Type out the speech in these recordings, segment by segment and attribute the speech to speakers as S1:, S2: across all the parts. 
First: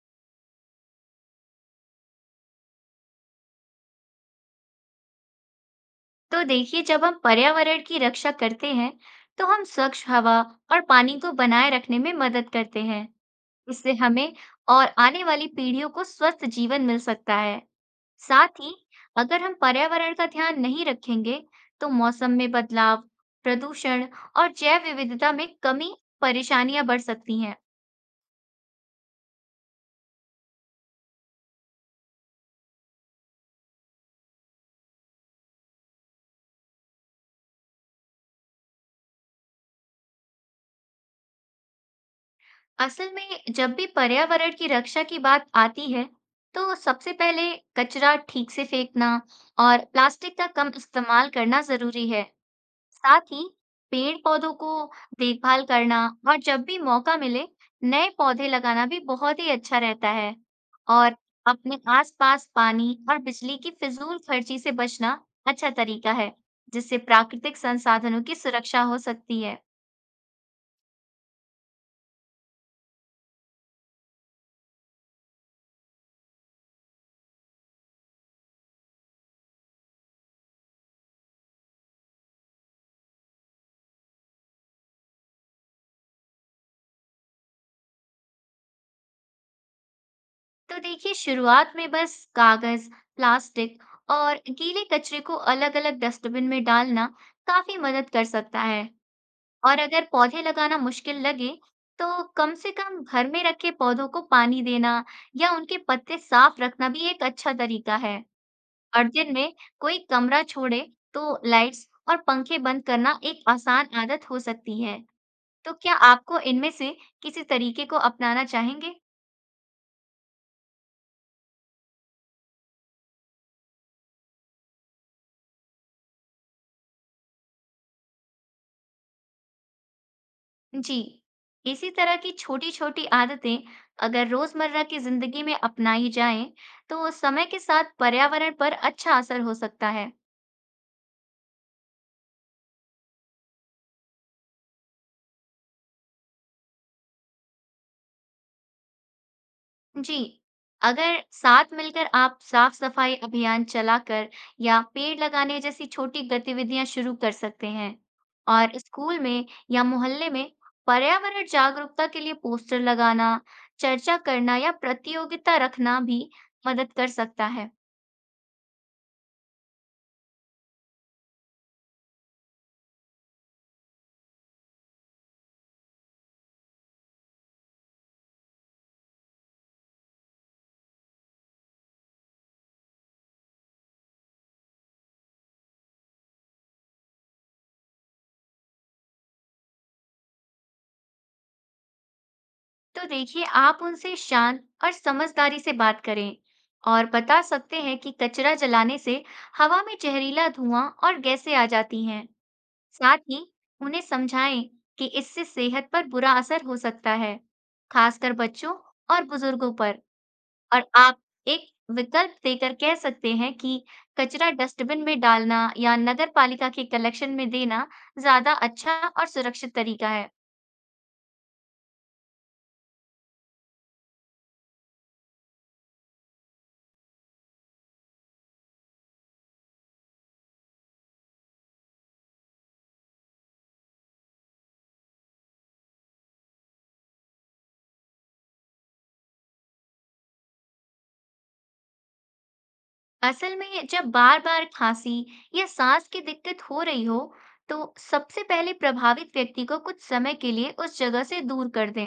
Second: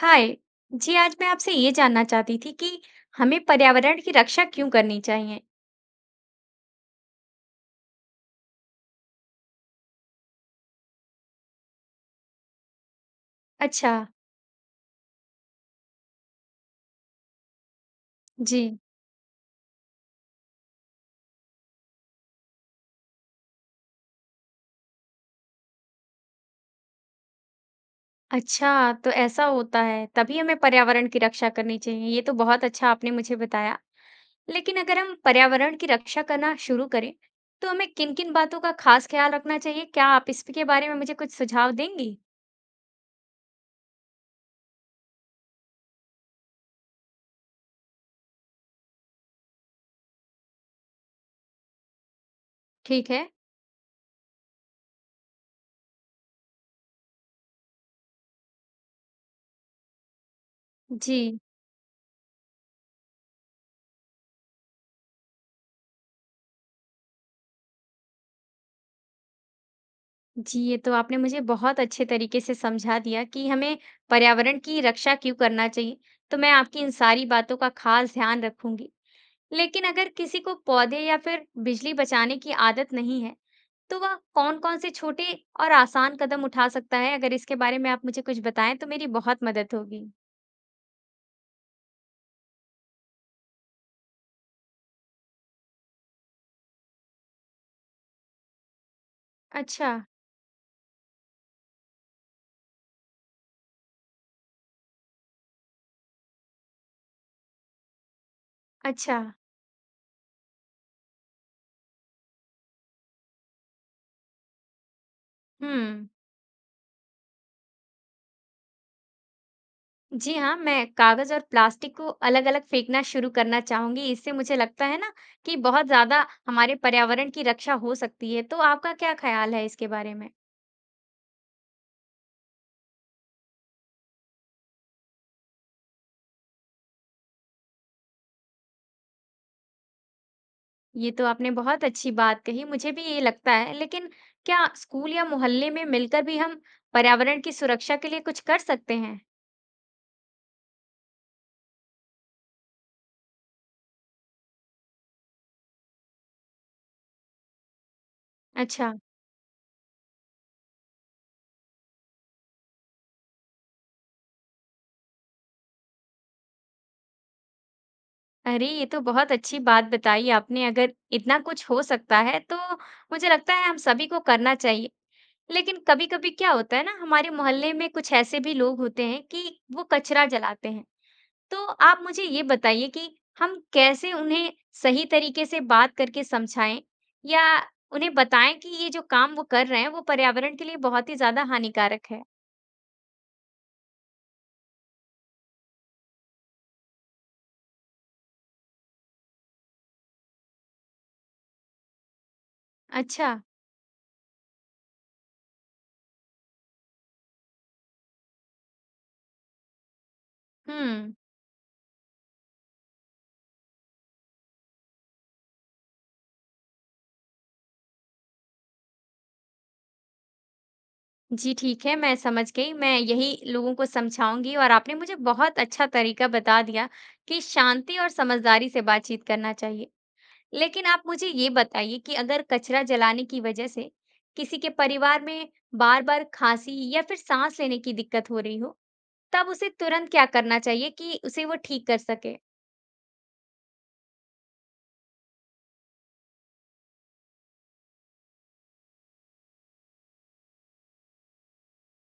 S1: हाय जी। आज मैं आपसे ये जानना चाहती थी कि हमें पर्यावरण की रक्षा क्यों करनी चाहिए।
S2: तो देखिए, जब हम पर्यावरण की रक्षा करते हैं तो हम स्वच्छ हवा और पानी को बनाए रखने में मदद करते हैं। इससे
S1: अच्छा
S2: हमें और आने वाली पीढ़ियों को स्वस्थ जीवन मिल सकता है। साथ
S1: जी।
S2: ही, अगर हम पर्यावरण का ध्यान नहीं रखेंगे तो मौसम में बदलाव, प्रदूषण और जैव विविधता में कमी, परेशानियां बढ़ सकती हैं।
S1: अच्छा, तो ऐसा होता है तभी हमें पर्यावरण की रक्षा करनी चाहिए। ये तो बहुत अच्छा आपने मुझे बताया। लेकिन अगर हम पर्यावरण की रक्षा करना शुरू करें तो हमें किन किन बातों का खास ख्याल रखना चाहिए? क्या आप इसके बारे में मुझे कुछ सुझाव देंगी?
S2: असल में, जब भी पर्यावरण की रक्षा की बात आती है, तो सबसे पहले कचरा ठीक से फेंकना और प्लास्टिक का कम इस्तेमाल करना जरूरी है।
S1: ठीक है।
S2: साथ ही, पेड़ पौधों को देखभाल करना और जब भी मौका मिले, नए पौधे लगाना भी बहुत ही अच्छा रहता है। और
S1: जी।
S2: अपने आसपास पानी और बिजली की फिजूल खर्ची से बचना अच्छा तरीका है, जिससे प्राकृतिक संसाधनों की सुरक्षा हो सकती है।
S1: जी, ये तो आपने मुझे बहुत अच्छे तरीके से समझा दिया कि हमें पर्यावरण की रक्षा क्यों करना चाहिए, तो मैं आपकी इन सारी बातों का खास ध्यान रखूंगी। लेकिन अगर किसी को पौधे या फिर बिजली बचाने की आदत नहीं है, तो वह कौन-कौन से छोटे और आसान कदम उठा सकता है? अगर इसके बारे में आप मुझे कुछ बताएं तो मेरी बहुत मदद होगी।
S2: तो देखिए, शुरुआत में बस कागज, प्लास्टिक और गीले कचरे को अलग-अलग डस्टबिन में डालना काफी मदद कर सकता है। और
S1: अच्छा।
S2: अगर पौधे लगाना मुश्किल लगे, तो कम से कम घर में रखे पौधों को पानी देना या उनके पत्ते साफ रखना भी एक अच्छा तरीका है। और
S1: अच्छा।
S2: दिन में कोई कमरा छोड़े, तो लाइट्स और पंखे बंद करना एक आसान आदत हो सकती है। तो क्या
S1: हुँ।
S2: आपको इनमें से किसी तरीके को अपनाना चाहेंगे?
S1: जी हाँ, मैं कागज और प्लास्टिक को अलग-अलग फेंकना शुरू करना चाहूंगी। इससे मुझे लगता है ना कि बहुत ज्यादा हमारे पर्यावरण की रक्षा हो सकती है। तो आपका क्या ख्याल है इसके बारे में?
S2: जी, इसी तरह की छोटी छोटी आदतें अगर रोजमर्रा की जिंदगी में अपनाई जाएं तो समय के साथ पर्यावरण पर अच्छा असर हो सकता है।
S1: ये तो आपने बहुत अच्छी बात कही, मुझे भी ये लगता है। लेकिन क्या स्कूल या मोहल्ले में मिलकर भी हम पर्यावरण की सुरक्षा के लिए कुछ कर सकते हैं?
S2: जी, अगर साथ मिलकर आप साफ सफाई अभियान चलाकर या पेड़ लगाने जैसी छोटी गतिविधियां शुरू कर सकते हैं। और
S1: अच्छा।
S2: स्कूल में या मोहल्ले में पर्यावरण जागरूकता के लिए पोस्टर लगाना, चर्चा करना या प्रतियोगिता रखना भी मदद कर सकता है।
S1: अरे, ये तो बहुत अच्छी बात बताई आपने। अगर इतना कुछ हो सकता है तो मुझे लगता है हम सभी को करना चाहिए। लेकिन कभी-कभी क्या होता है ना, हमारे मोहल्ले में कुछ ऐसे भी लोग होते हैं कि वो कचरा जलाते हैं। तो आप मुझे ये बताइए कि हम कैसे उन्हें सही तरीके से बात करके समझाएं, या उन्हें बताएं कि ये जो काम वो कर रहे हैं वो पर्यावरण के लिए बहुत ही ज्यादा हानिकारक है।
S2: तो देखिए, आप उनसे शांत और समझदारी से बात करें और बता सकते हैं कि कचरा जलाने से हवा में जहरीला धुआं और गैसें आ जाती हैं। साथ
S1: अच्छा।
S2: ही, उन्हें समझाएं कि इससे सेहत पर बुरा असर हो सकता है, खासकर बच्चों और बुजुर्गों पर। और
S1: हम्म।
S2: आप एक विकल्प देकर कह सकते हैं कि कचरा डस्टबिन में डालना या नगर पालिका के कलेक्शन में देना ज्यादा अच्छा और सुरक्षित तरीका है।
S1: जी ठीक है, मैं समझ गई। मैं यही लोगों को समझाऊंगी। और आपने मुझे बहुत अच्छा तरीका बता दिया कि शांति और समझदारी से बातचीत करना चाहिए। लेकिन आप मुझे ये बताइए कि अगर कचरा जलाने की वजह से किसी के परिवार में बार-बार खांसी या फिर सांस लेने की दिक्कत हो रही हो, तब उसे तुरंत क्या करना चाहिए कि उसे वो ठीक कर सके?
S2: असल में, जब बार बार खांसी या सांस की दिक्कत हो रही हो तो सबसे पहले प्रभावित व्यक्ति को कुछ समय के लिए उस जगह से दूर कर दें।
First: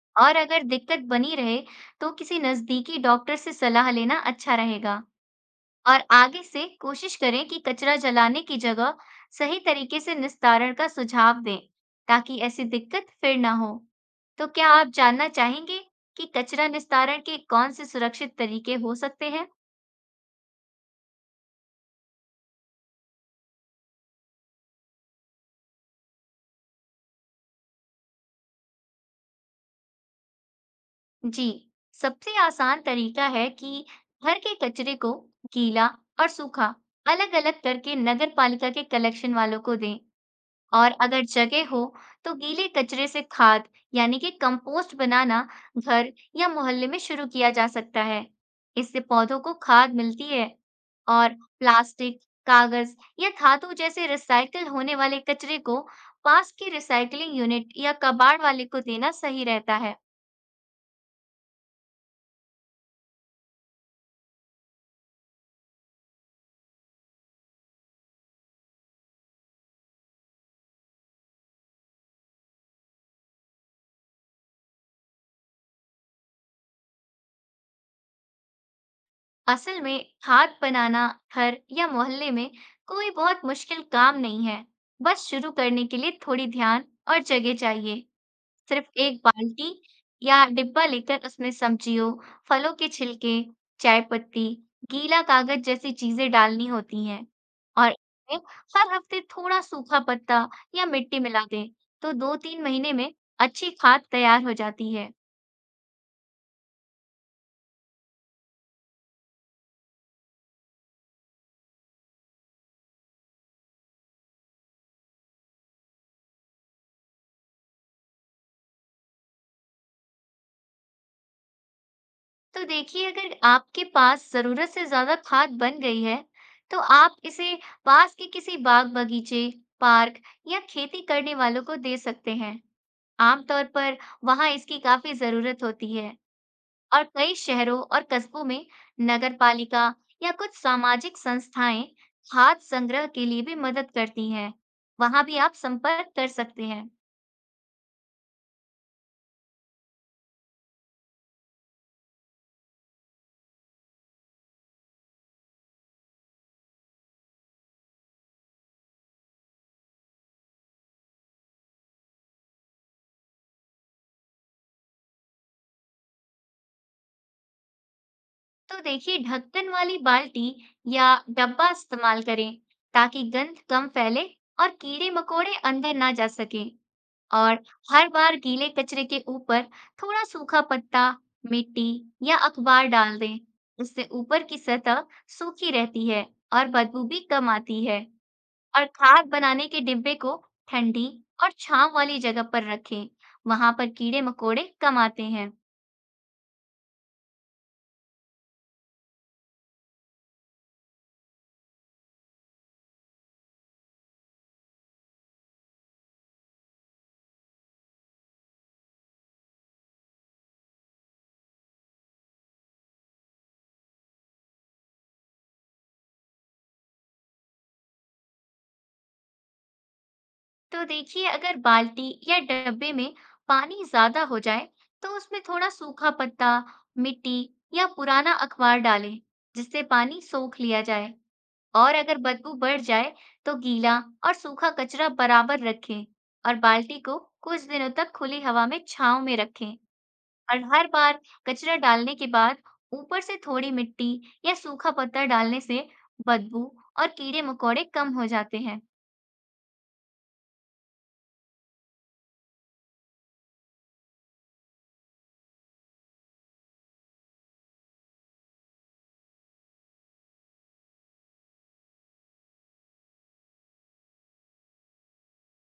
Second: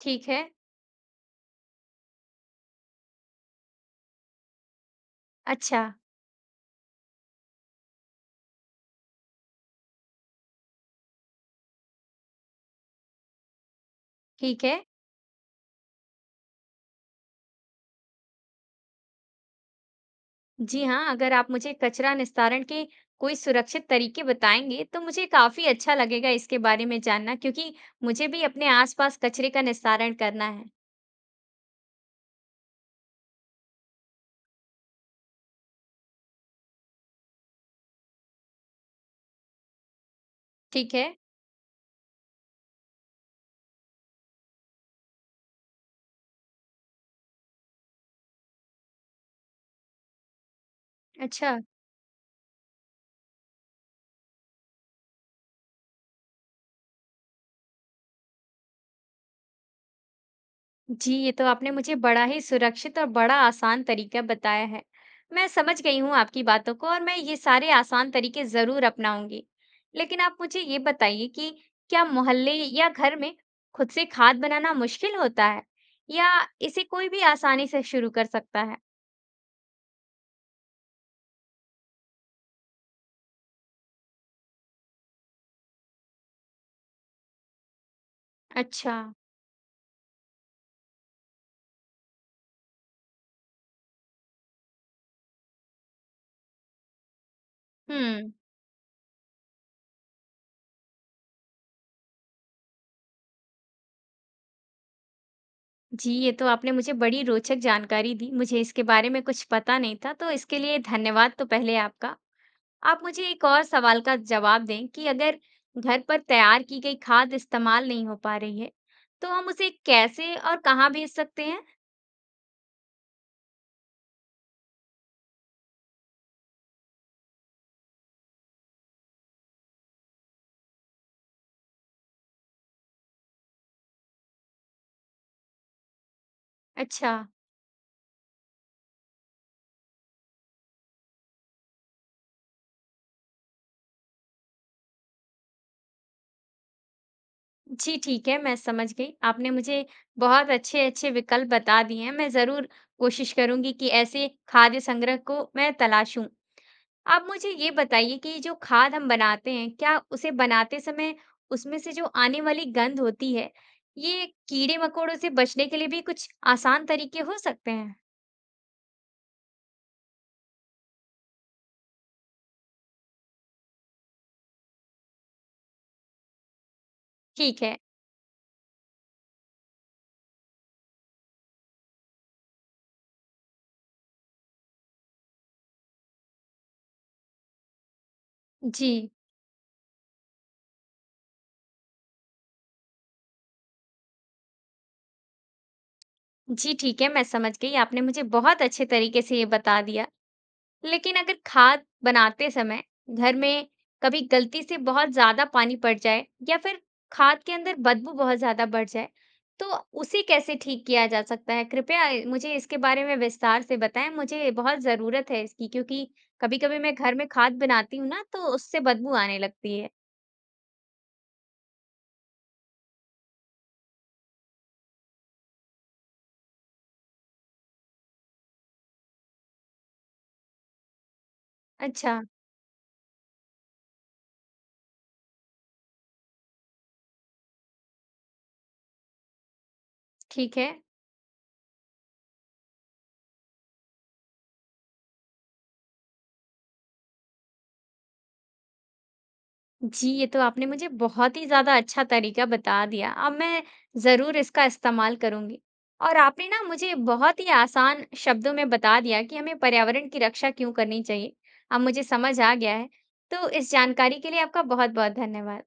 S1: ठीक
S2: और
S1: है।
S2: अगर दिक्कत बनी रहे तो किसी नजदीकी डॉक्टर से सलाह लेना अच्छा रहेगा।
S1: अच्छा।
S2: और आगे से कोशिश करें कि कचरा जलाने की जगह सही तरीके से निस्तारण का सुझाव दें, ताकि ऐसी दिक्कत फिर ना हो। तो
S1: ठीक
S2: क्या
S1: है।
S2: आप जानना चाहेंगे कि कचरा निस्तारण के कौन से सुरक्षित तरीके हो सकते हैं?
S1: जी हाँ, अगर आप मुझे कचरा निस्तारण के कोई सुरक्षित तरीके बताएँगे, तो मुझे काफ़ी अच्छा लगेगा इसके बारे में जानना, क्योंकि मुझे भी अपने आस-पास कचरे का निस्तारण करना है।
S2: जी, सबसे आसान तरीका है कि घर के कचरे को गीला और सूखा अलग अलग करके नगर पालिका के कलेक्शन वालों को दें। और
S1: ठीक है।
S2: अगर जगह हो तो गीले कचरे से खाद, यानी कि कंपोस्ट बनाना घर या मोहल्ले में शुरू किया जा सकता है। इससे पौधों को खाद मिलती है। और
S1: अच्छा।
S2: प्लास्टिक, कागज या धातु जैसे रिसाइकल होने वाले कचरे को पास के रिसाइकलिंग यूनिट या कबाड़ वाले को देना सही रहता है।
S1: जी, ये तो आपने मुझे बड़ा ही सुरक्षित और बड़ा आसान तरीका बताया है। मैं समझ गई हूँ आपकी बातों को, और मैं ये सारे आसान तरीके ज़रूर अपनाऊँगी। लेकिन आप मुझे ये बताइए कि क्या मोहल्ले या घर में खुद से खाद बनाना मुश्किल होता है, या इसे कोई भी आसानी से शुरू कर सकता है?
S2: असल में, खाद बनाना घर या मोहल्ले में कोई बहुत मुश्किल काम नहीं है। बस शुरू करने के लिए थोड़ी ध्यान और जगह चाहिए। सिर्फ
S1: अच्छा।
S2: एक बाल्टी या डिब्बा लेकर उसमें सब्जियों, फलों के छिलके, चाय पत्ती, गीला कागज जैसी चीजें डालनी होती हैं। और
S1: हम्म।
S2: इसमें हर हफ्ते थोड़ा सूखा पत्ता या मिट्टी मिला दें तो दो तीन महीने में अच्छी खाद तैयार हो जाती है।
S1: जी, ये तो आपने मुझे बड़ी रोचक जानकारी दी। मुझे इसके बारे में कुछ पता नहीं था, तो इसके लिए धन्यवाद तो पहले आपका। आप मुझे एक और सवाल का जवाब दें कि अगर घर पर तैयार की गई खाद इस्तेमाल नहीं हो पा रही है, तो हम उसे कैसे और कहाँ भेज सकते हैं?
S2: तो देखिए, अगर आपके पास जरूरत से ज्यादा खाद बन गई है, तो आप इसे पास के किसी बाग बगीचे, पार्क या खेती करने वालों को दे सकते हैं। आमतौर पर वहां इसकी काफी जरूरत होती है। और
S1: अच्छा।
S2: कई शहरों और कस्बों में नगर पालिका या कुछ सामाजिक संस्थाएं खाद संग्रह के लिए भी मदद करती हैं। वहां भी आप संपर्क कर सकते हैं।
S1: जी ठीक है, मैं समझ गई। आपने मुझे बहुत अच्छे-अच्छे विकल्प बता दिए हैं। मैं ज़रूर कोशिश करूंगी कि ऐसे खाद्य संग्रह को मैं तलाशूं। आप मुझे ये बताइए कि जो खाद हम बनाते हैं, क्या उसे बनाते समय उसमें से जो आने वाली गंध होती है, ये कीड़े मकोड़ों से बचने के लिए भी कुछ आसान तरीके हो सकते हैं?
S2: तो देखिए, ढक्कन वाली बाल्टी या डब्बा इस्तेमाल करें, ताकि गंध कम फैले और कीड़े मकोड़े अंदर ना जा सकें।
S1: ठीक
S2: और
S1: है।
S2: हर बार गीले कचरे के ऊपर थोड़ा सूखा पत्ता, मिट्टी या अखबार डाल दें। इससे ऊपर की सतह सूखी रहती है और बदबू भी कम आती है। और
S1: जी।
S2: खाद बनाने के डिब्बे को ठंडी और छांव वाली जगह पर रखें। वहां पर कीड़े मकोड़े कम आते हैं।
S1: जी, ठीक है, मैं समझ गई। आपने मुझे बहुत अच्छे तरीके से ये बता दिया। लेकिन अगर खाद बनाते समय घर में कभी गलती से बहुत ज़्यादा पानी पड़ जाए या फिर खाद के अंदर बदबू बहुत ज़्यादा बढ़ जाए, तो उसे कैसे ठीक किया जा सकता है? कृपया मुझे इसके बारे में विस्तार से बताएँ, मुझे बहुत ज़रूरत है इसकी, क्योंकि कभी-कभी मैं घर में खाद बनाती हूँ ना, तो उससे बदबू आने लगती है।
S2: तो देखिए, अगर बाल्टी या डब्बे में पानी ज्यादा हो जाए तो उसमें थोड़ा सूखा पत्ता, मिट्टी या पुराना अखबार डालें, जिससे पानी सोख लिया जाए। और अगर
S1: अच्छा।
S2: बदबू बढ़ जाए तो गीला और सूखा कचरा बराबर रखें और बाल्टी को कुछ दिनों तक खुली हवा में छांव में रखें।
S1: ठीक
S2: और
S1: है।
S2: हर बार कचरा डालने के बाद ऊपर से थोड़ी मिट्टी या सूखा पत्ता डालने से बदबू और कीड़े मकोड़े कम हो जाते हैं।
S1: जी, ये तो आपने मुझे बहुत ही ज़्यादा अच्छा तरीका बता दिया। अब मैं ज़रूर इसका इस्तेमाल करूँगी। और आपने ना मुझे बहुत ही आसान शब्दों में बता दिया कि हमें पर्यावरण की रक्षा क्यों करनी चाहिए। अब मुझे समझ आ गया है। तो इस जानकारी के लिए आपका बहुत-बहुत धन्यवाद।